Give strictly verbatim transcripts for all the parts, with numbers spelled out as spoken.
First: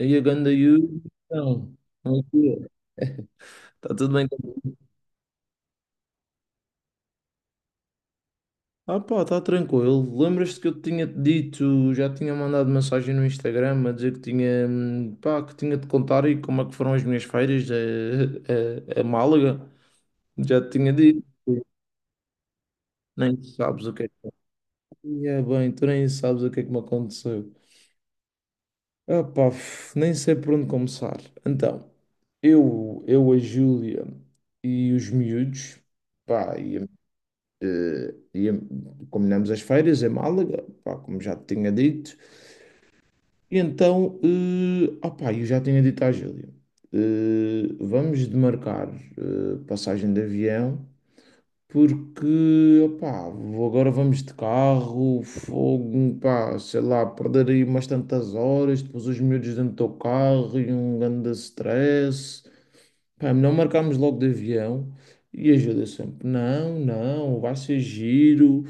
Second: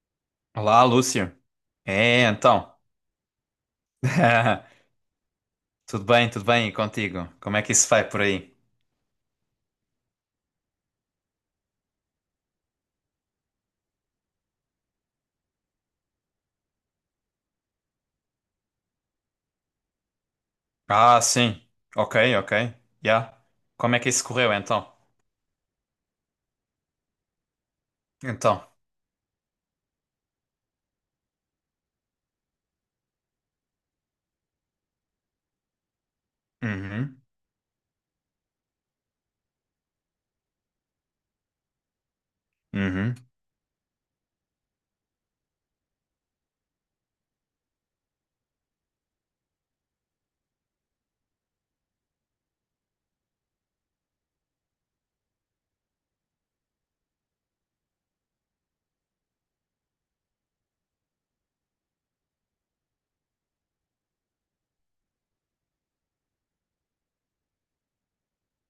Aí a ganda Olá, Yuri, Lúcio. então, como é É, que então. é? Está tudo bem? contigo? Tudo bem, tudo bem, e contigo? Como é que isso vai por aí? Ah pá, está tranquilo. Lembras-te que eu te tinha dito, já tinha mandado mensagem no Instagram a dizer que tinha, hum, pá, que tinha de contar e como é que foram as minhas férias a, a, a Málaga? Já te tinha Ah, dito, sim. Ok, ok. Yeah. nem sabes o Como é que é que isso correu então? que é bem, tu nem sabes o que é que me aconteceu. Então. Ah pá, f- nem sei por onde começar. Então, eu, eu, a Júlia e os miúdos, pá, e Uhum. Eh, ia- combinamos as feiras em Málaga, pá, como já te tinha dito. Uhum. E então, eh, ah eu já tinha dito à Júlia, eh, vamos demarcar eh, passagem de avião, porque, opá, vou- agora vamos de carro, fogo, pá, sei lá, perder aí umas tantas horas, depois os miúdos dentro do carro e um grande stress. Pá, não marcámos logo de avião e ajuda sempre. Não, não, vai ser giro.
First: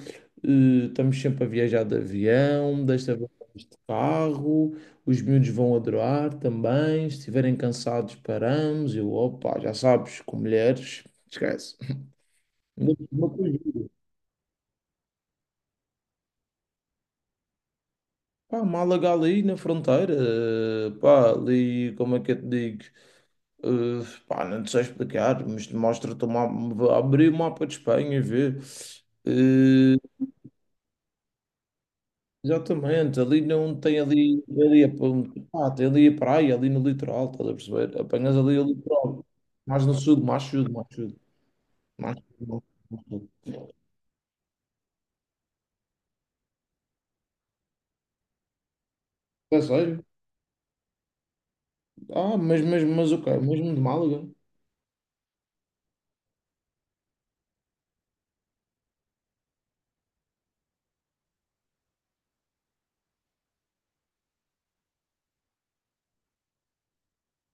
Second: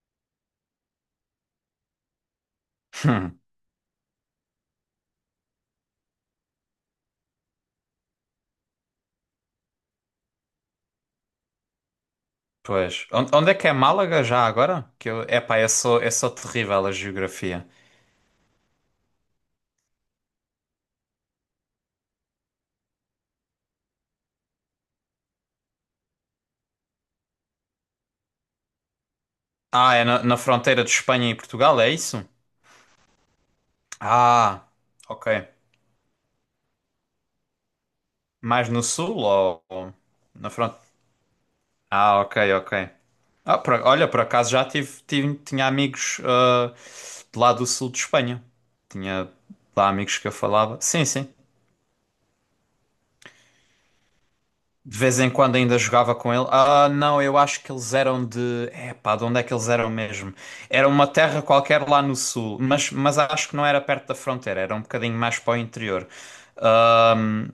eh, Estamos sempre a viajar de avião, desta vez Hum. de carro. Os miúdos vão adorar também. Se estiverem cansados, paramos. Eu, opa, já sabes, com mulheres, esquece. Ainda Pois. por On- cima com Onde é que é os... Málaga já agora? Que eu, epá, eu sou, eu sou terrível a geografia. Pá, Málaga ali na fronteira, eh, pá, ali, como é que eu te digo? Eh, pá, não te sei explicar, mas mostra-te o mapa- abrir o mapa de Espanha e ver. Ah, Eh, é na, na fronteira de Espanha e Portugal, é isso? Exatamente, ali não tem ali, Ah, ali, ok. a- ah, tem ali a praia, ali no litoral, estás a perceber? Apanhas ali o Mais no sul litoral, ou mais no ou sul, mais na sul, fronteira? mais sul, mais Ah, ok, sul. ok. Mais Ah, sul. Por- olha, por acaso já tive, tive- tinha amigos ah, de lá do sul de Espanha. Tinha É lá sério? amigos que eu falava. Sim, sim. Ah, mas, mas, mas ok, mesmo de Málaga? De vez em quando ainda jogava com ele. Ah, não, eu acho que eles eram de. É pá, de onde é que eles eram mesmo? Era uma terra qualquer lá no sul, mas, mas acho que não era perto da fronteira, era um bocadinho mais para o interior. Ahm,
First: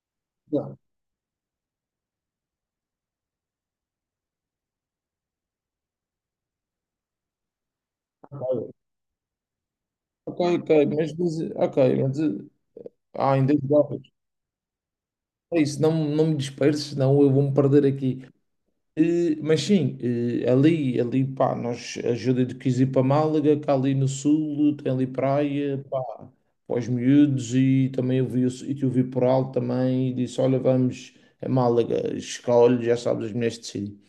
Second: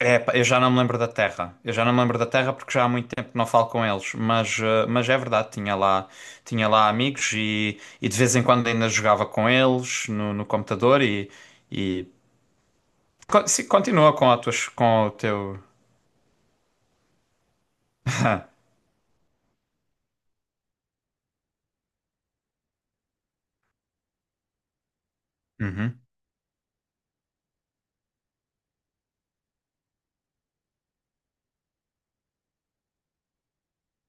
é pá, eu já não Não, me lembro da terra. Eu já não me lembro da terra porque já há muito tempo que não falo com eles, mas, ah, mas é verdade, tinha lá, tinha lá amigos e, e de vez em quando ainda jogava com eles no, ok, no ok, computador mas e, diz, ok, e... mas, eh, ah, co- em 10 se- horas. continua com, a tuas, com o teu. É isso, não, não me disperses, senão eu vou-me perder aqui. Eh, mas sim, eh, ali, ali, pá, nós, a Júlia de quis ir para Málaga, que ali no sul tem ali praia, pá, Uhum, para os miúdos e também eu vi, o- e eu vi por alto também e disse, olha, vamos a Málaga, escolhe, já sabes, as mulheres decidem.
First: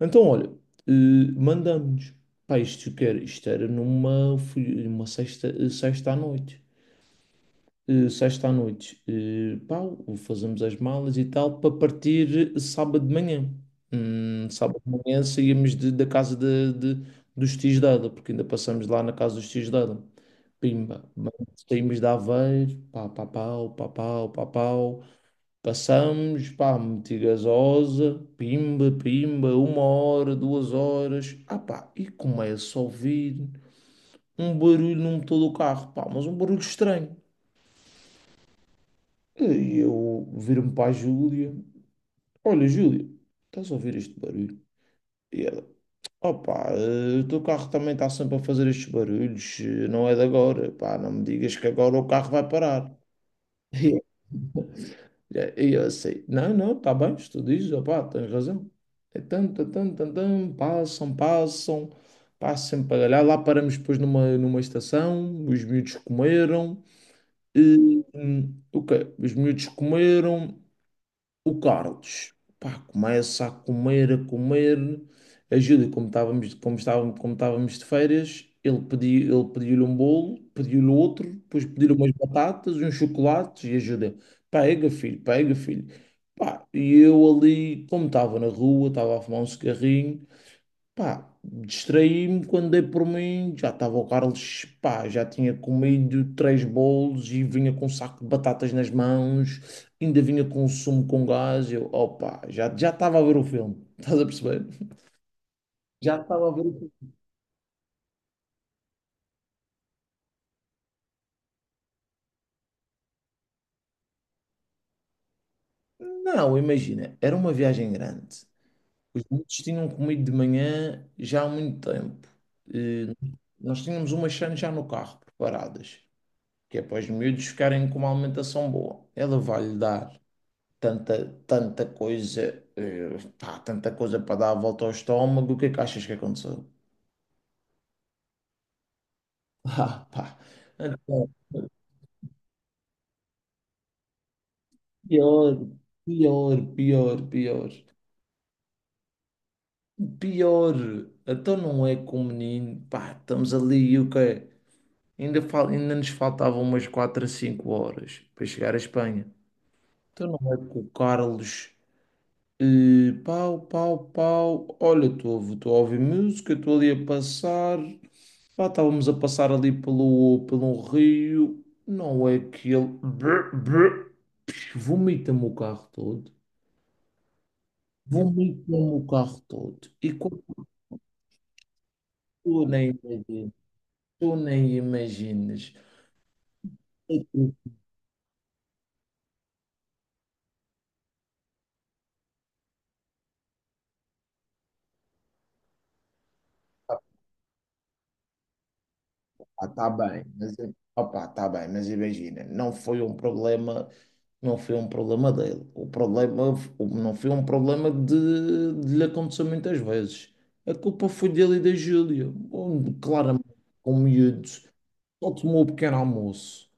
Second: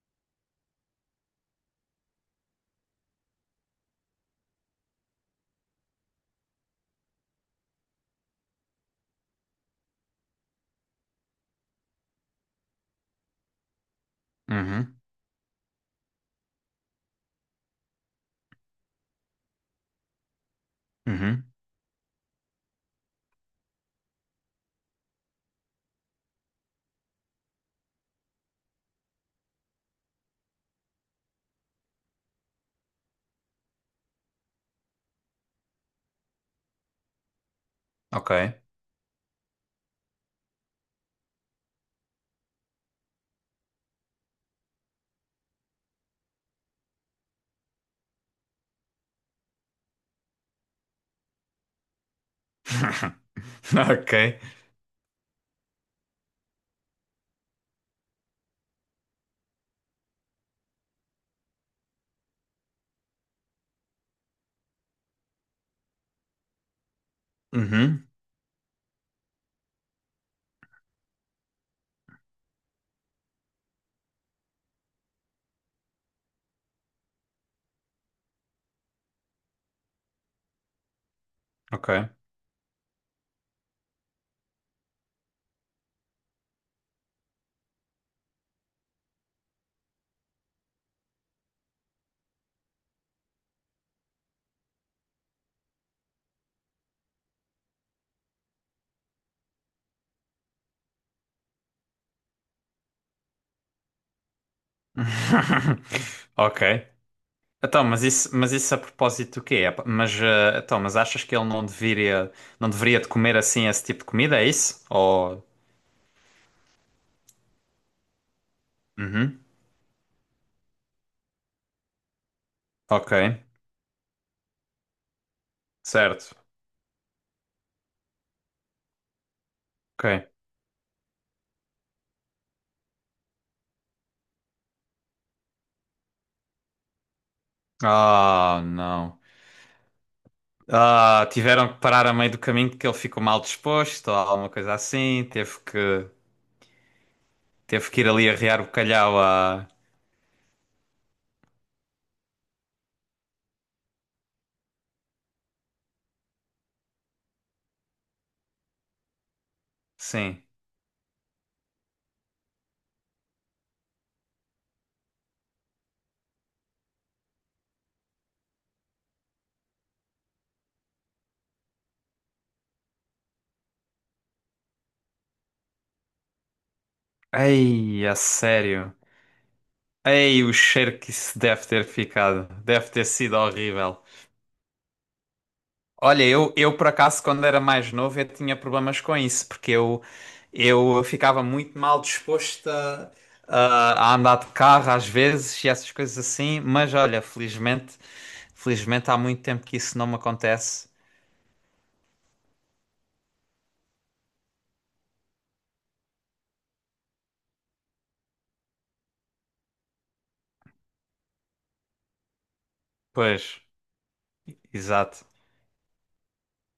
Então, olha, eh, mandamos, pá, isto, que era- isto era numa, fui- numa sexta, eh, sexta à noite eh, sexta à noite, eh, pá, fazemos as malas e tal, para partir sábado de manhã. Hum, sábado de uhum, manhã saímos de- da casa de, de- dos tios dela, porque ainda passamos lá na casa dos tios dela. Pimba, mano, uhum. saímos de Aveiro, pá, pá, pau, pá, pau, pá, pau. Passamos, pá, meti gasosa, pimba, pimba, uma hora, duas horas. Ah, pá, e começa a ouvir um barulho no motor do carro, pá, mas um barulho estranho. Ok. E eu viro-me para a Júlia. Olha, Júlia, estás a ouvir este barulho? E ela, opá, eh, o teu carro também está sempre a fazer estes barulhos, eh, não é de agora, pá, não me digas que agora o carro vai parar. Ok. E eu, e eu assim, não, não, está bem, se tu dizes, opá, tens razão. É tan, tan, tan, tan, tan, passam, passam, passam sempre para lá, lá paramos depois numa, numa estação, os miúdos comeram, e, Uhum. hum, o quê? Os miúdos comeram. O Carlos, pá, começa a comer, a comer. A Júlia, como estávamos, como estávamos, como estávamos de férias, ele pediu, ele pediu-lhe um bolo, pediu-lhe outro, depois Ok. pediu-lhe umas batatas, uns chocolates e a Júlia, pega filho, pega filho. Pá, e eu ali, como estava na rua, estava a fumar um cigarrinho, pá, distraí-me quando dei por mim, já estava o Carlos, pá, já tinha comido três bolos e vinha com um saco de batatas nas mãos, ainda vinha com um sumo com gás, eu, opa, já já estava a ver o filme, estás a perceber? Já estava a ver o Ok. filme. Então, mas isso, mas isso a propósito do quê? É pa- Mas, eh, então, mas achas que ele não deveria, não deveria de comer assim esse tipo de comida, é isso? Ou... Não, imagina, era uma viagem grande. Os Uhum. miúdos tinham comido de manhã já há muito tempo. Ok. Eh, Nós tínhamos umas chances já no carro preparadas, Certo. que é para os miúdos ficarem com uma alimentação boa. Ela vai-lhe dar. Ok. Tanta, tanta coisa, eh, pá, tanta coisa para dar a volta ao estômago, o que é que achas que aconteceu? Ah, não. Ah, pá, Ah, então, tiveram que parar a meio do caminho porque ele ficou mal disposto ou alguma coisa assim. pior, Teve que, pior, pior, pior, teve que ir ali arrear o calhau a... pior, então não é com o menino, pá, estamos ali e o quê? Ainda, fal, ainda nos faltavam umas quatro a cinco horas para chegar à Espanha. Então Sim. não é com o Carlos. Eh, pau, pau, pau. Olha, estou a ouvir música, estou ali a passar. Pá, estávamos a passar ali pelo, pelo rio, não é que ele brr, brr, psh, vomita-me o carro todo, Ei, a vomita-me sério. o carro todo. E quando Ei, o cheiro que isso deve ter ficado. tu nem Deve ter sido imaginas, horrível. tu nem imaginas, Olha, eu, eu por é acaso, quando era que, mais novo, eu tinha problemas com isso, porque eu, eu ficava muito mal disposto a, a- a andar de carro às vezes e essas coisas assim, mas olha, felizmente, felizmente há muito tempo pá, que tá isso não me bem, mas acontece. opa, tá bem, mas imagina, não foi um problema, não foi um problema dele, o problema f- o- não foi um problema de, de lhe acontecer muitas vezes. A culpa foi dele e da Júlia, onde Pois, claramente com miúdos. exato. Só tomou o pequeno almoço.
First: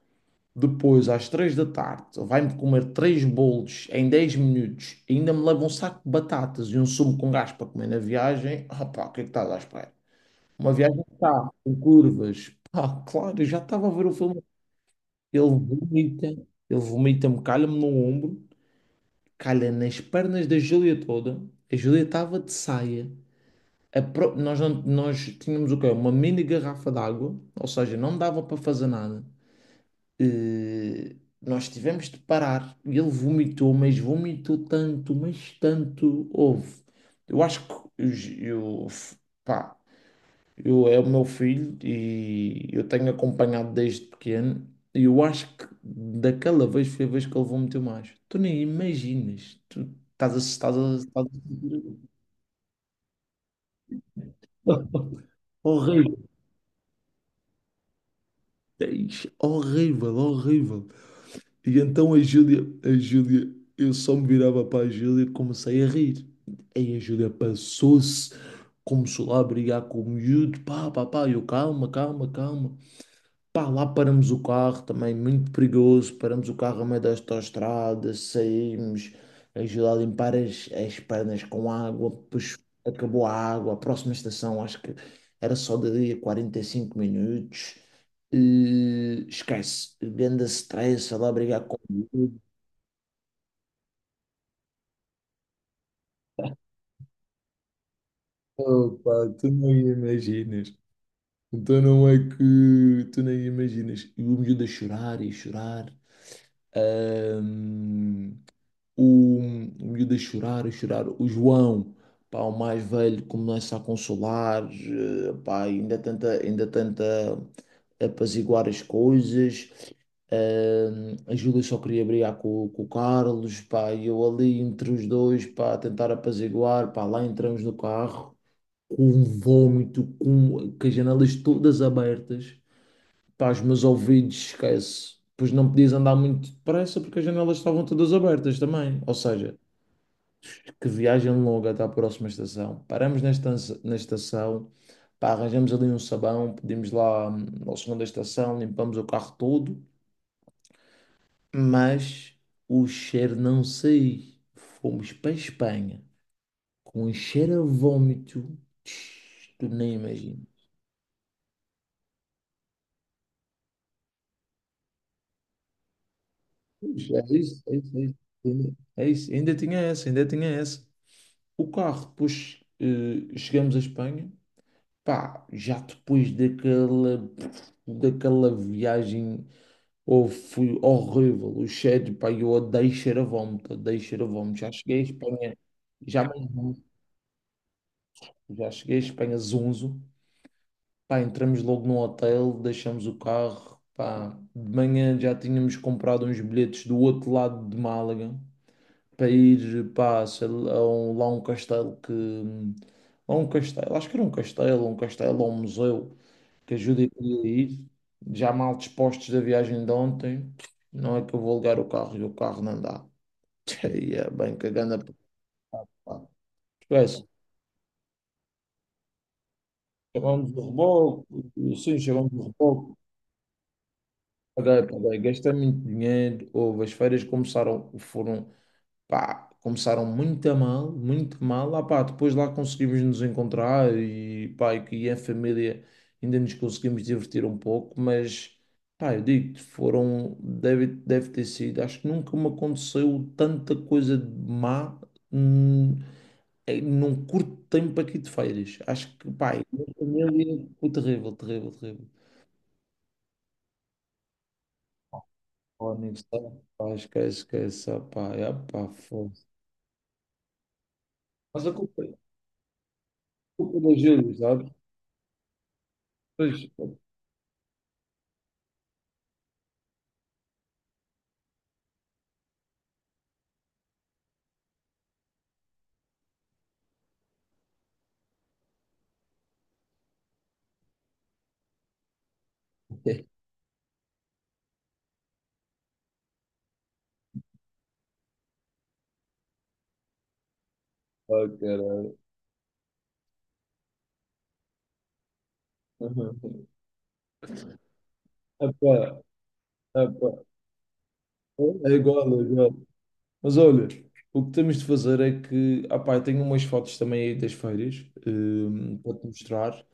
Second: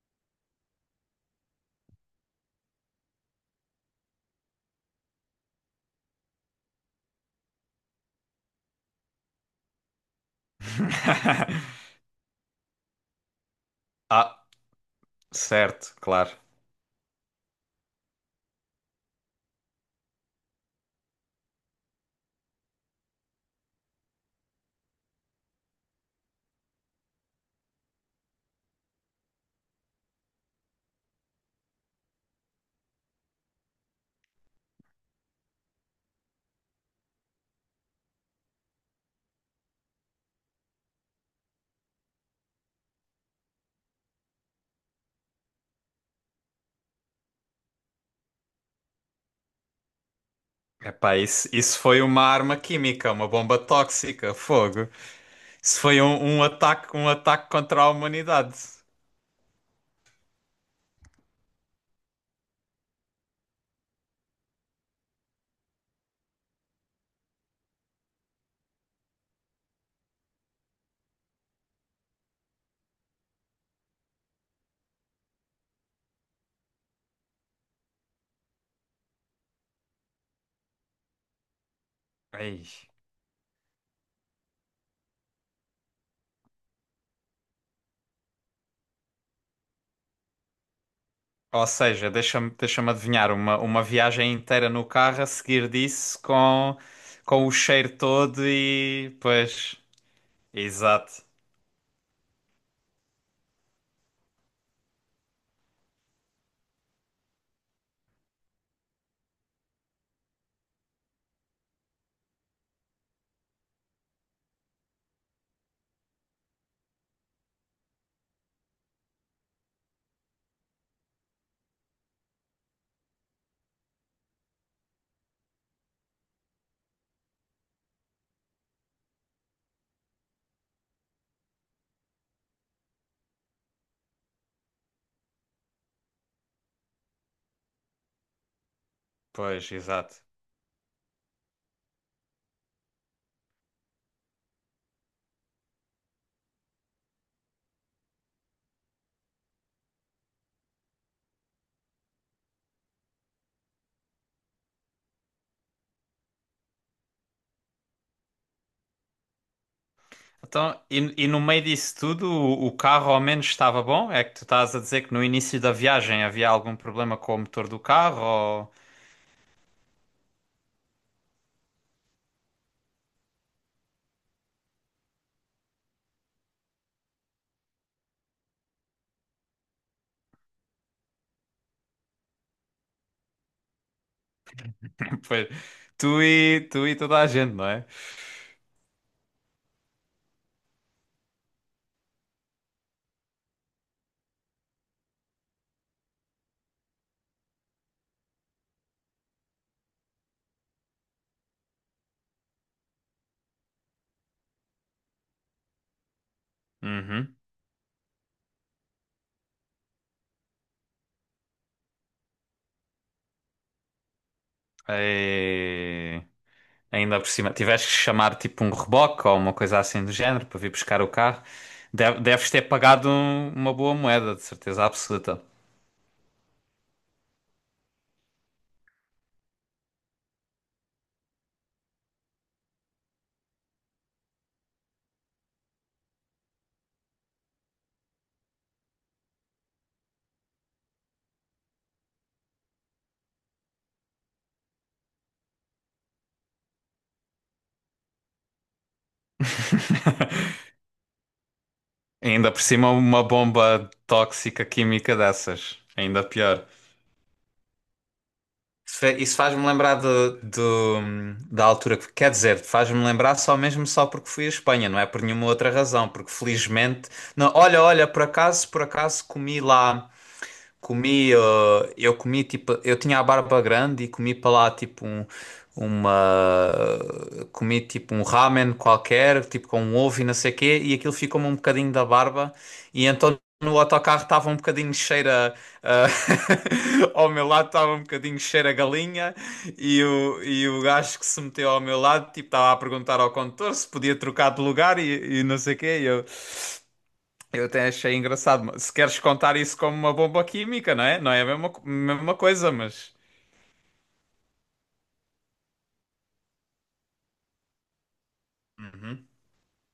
Depois, às três da tarde, vai-me comer três bolos em dez minutos. Ainda me leva um saco de batatas e um sumo com gás para comer na viagem. Ah, pá, o que é que estás à espera? Uma viagem que está com curvas. Ah, claro, eu já estava a ver o filme. Ah, Ele certo, vomita, claro. ele vomita-me, calha-me no ombro, calha nas pernas da Júlia toda. A Júlia estava de saia. A pro- Nós, não- nós tínhamos o quê? Uma mini garrafa d'água, ou seja, não dava para fazer nada. Eh, nós tivemos de parar. E ele vomitou, mas vomitou tanto, mas tanto. Houve. Eu acho que eu, eu, f- pá, eu é o meu filho e eu tenho acompanhado desde pequeno. E eu acho que daquela vez foi a vez que ele vomitou mais. Tu nem imaginas. Tu estás a. Estás a, Epá, estás isso, isso foi a... uma arma química, uma bomba tóxica, fogo. Isso foi Horrível, um, um ataque, um ataque contra a humanidade. horrível, horrível. E então a Júlia, a Júlia, eu só me virava para a Júlia e comecei a rir. Aí a Júlia passou-se, começou lá a brigar com o miúdo, pá, pá, pá, eu calma, calma, calma. Pá, lá paramos o carro, também muito perigoso, paramos o carro a meio da autoestrada, saímos, ajudar a limpar as, as pernas com água, depois Ei. acabou a água, a próxima estação acho que era só dali a 45 minutos, e, esquece, grande stress, lá brigar Ou com o seja, miúdo. deixa-me deixa-me adivinhar, uma, uma viagem inteira no carro a seguir disso com, com o cheiro todo e... Opa, tu não Pois, imaginas. exato. Então não é que tu nem imaginas. E o miúdo a chorar e a chorar. Ahm, o, o miúdo a chorar, a chorar. O João, pá, o mais velho, começa a consolar, eh, pá, ainda tenta, ainda tenta apaziguar as coisas. Ahm, a Júlia só queria brigar com, com o Carlos, pá, e eu ali entre os dois, pá, a tentar apaziguar, pá, lá entramos no carro, com um vômito, com, com as janelas todas abertas, pá, os meus ouvidos, esquece. Pois não podias andar muito depressa porque as janelas estavam todas abertas também. Ou seja, Pois, exato. que viagem longa até à próxima estação. Paramos nesta estan- na estação, pá, arranjamos ali um sabão, pedimos lá hum, ao senhor da estação, limpamos o carro todo, mas o cheiro não sei. Fomos para a Espanha com um cheiro a vómito. Tch, tu nem imaginas. Então, e, e no meio disso tudo, o, o carro ao menos estava bom? É que tu estás a dizer que no início da viagem havia algum Puxa, problema com é o isso, motor é do isso, é isso. carro? Ou... Ainda- É isso. Ainda tinha essa, ainda tinha essa. O carro, depois eh, chegamos à Espanha, pá, já depois daquela, daquela viagem, oh, foi horrível. O cheiro, pá, eu odeio cheiro a vómito, odeio cheiro a vómito. Já cheguei à Pois, Espanha, tu já, e, mesmo- tu e toda a gente, não é? já cheguei à Espanha zonzo. Pá, entramos logo no hotel, deixamos o carro. Pá, de manhã já tínhamos comprado uns bilhetes do outro lado de Málaga para ir, pá, sei lá, a um- lá a um castelo que... hum, lá a um castelo, acho que era um castelo, um castelo ou um museu. Que ajudem a Uhum. ir, já mal dispostos da viagem de ontem, não é que eu vou ligar o carro e o carro não dá. E é bem cagando a pá. Ei. Ainda Esquece, por cima, tiveste que chamar tipo um reboque ou uma coisa assim do género chamamos para o vir buscar o reboco, carro. sim, Deve- chamamos o Deves ter reboco. pagado um- uma boa moeda, de Paguei, certeza paguei, absoluta. gastei muito dinheiro, houve, as feiras começaram, foram pá, começaram muito a mal, muito a mal. Ah, pá, depois lá conseguimos nos encontrar e, pá, e que em família ainda nos conseguimos divertir um pouco, mas, pá, eu digo-te, foram, deve, deve ter sido, acho que nunca me aconteceu tanta coisa de má. hum, em- Num curto tempo aqui de férias, acho que, pá, a minha família foi terrível, terrível, terrível. Ainda por cima, uma bomba tóxica química dessas. Ó, Ainda aniversário, pior. pá, esquece, esquece, ah, pá, é, pá, Isso fe- foda. isso faz-me lembrar do, do- Mas da a altura culpa, a que. Quer dizer, faz-me lembrar só culpa mesmo da só porque Júlia, fui à sabe? Espanha, não é por nenhuma outra razão. Porque Pois, felizmente. Não, olha, olha, por acaso, por acaso comi lá. Comi, uh, eu comi tipo, eu tinha a barba grande e comi para lá tipo um, uma, comi tipo um ramen qualquer, tipo com um ovo e não sei o quê, e aquilo ficou-me um bocadinho da barba, e então no autocarro estava um bocadinho cheiro a, a- ao meu lado estava um bocadinho cheiro a galinha, e o, e o gajo que se ah, meteu ao meu caralho. lado, tipo, estava a perguntar ao condutor se podia trocar de lugar e, e não sei o quê, eu até achei engraçado. Mas se queres Epá, contar isso como uma epá. bomba química, não é? Não é a mesma, co- É igual, mesma é coisa, igual. mas. Mas olha, o que temos de fazer é que, ah pá, eu tenho umas fotos também aí das feiras, eh, para te Uhum. mostrar.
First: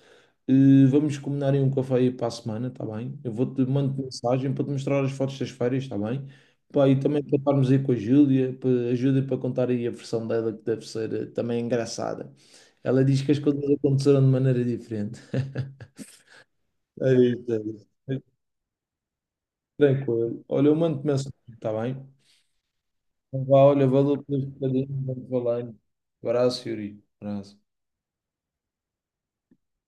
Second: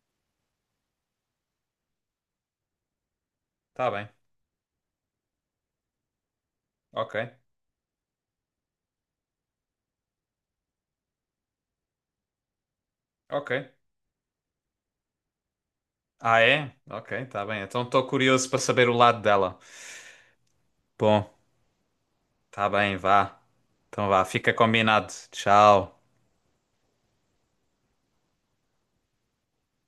Eh, vamos combinar em um café aí para a semana, tá bem? Eu vou-te Tá mando bem. mensagem para te mostrar as fotos das feiras, tá bem? Pá, e também para Ok. estarmos aí com a Júlia, para, a Júlia para contar aí a versão dela, que deve ser eh, também engraçada. Ela diz que as Ok. coisas aconteceram de maneira diferente. Ah, é? É Ok, tá isso, é bem. Então estou isso. curioso para saber o lado dela. Tranquilo. Olha, eu mando-te Bom, mensagem, está bem? tá bem, vá. Então vá, olha, Então valeu vá, pelo fica bocadinho, combinado. mando-te valendo. Tchau. Abraço, Yuri. Abraço.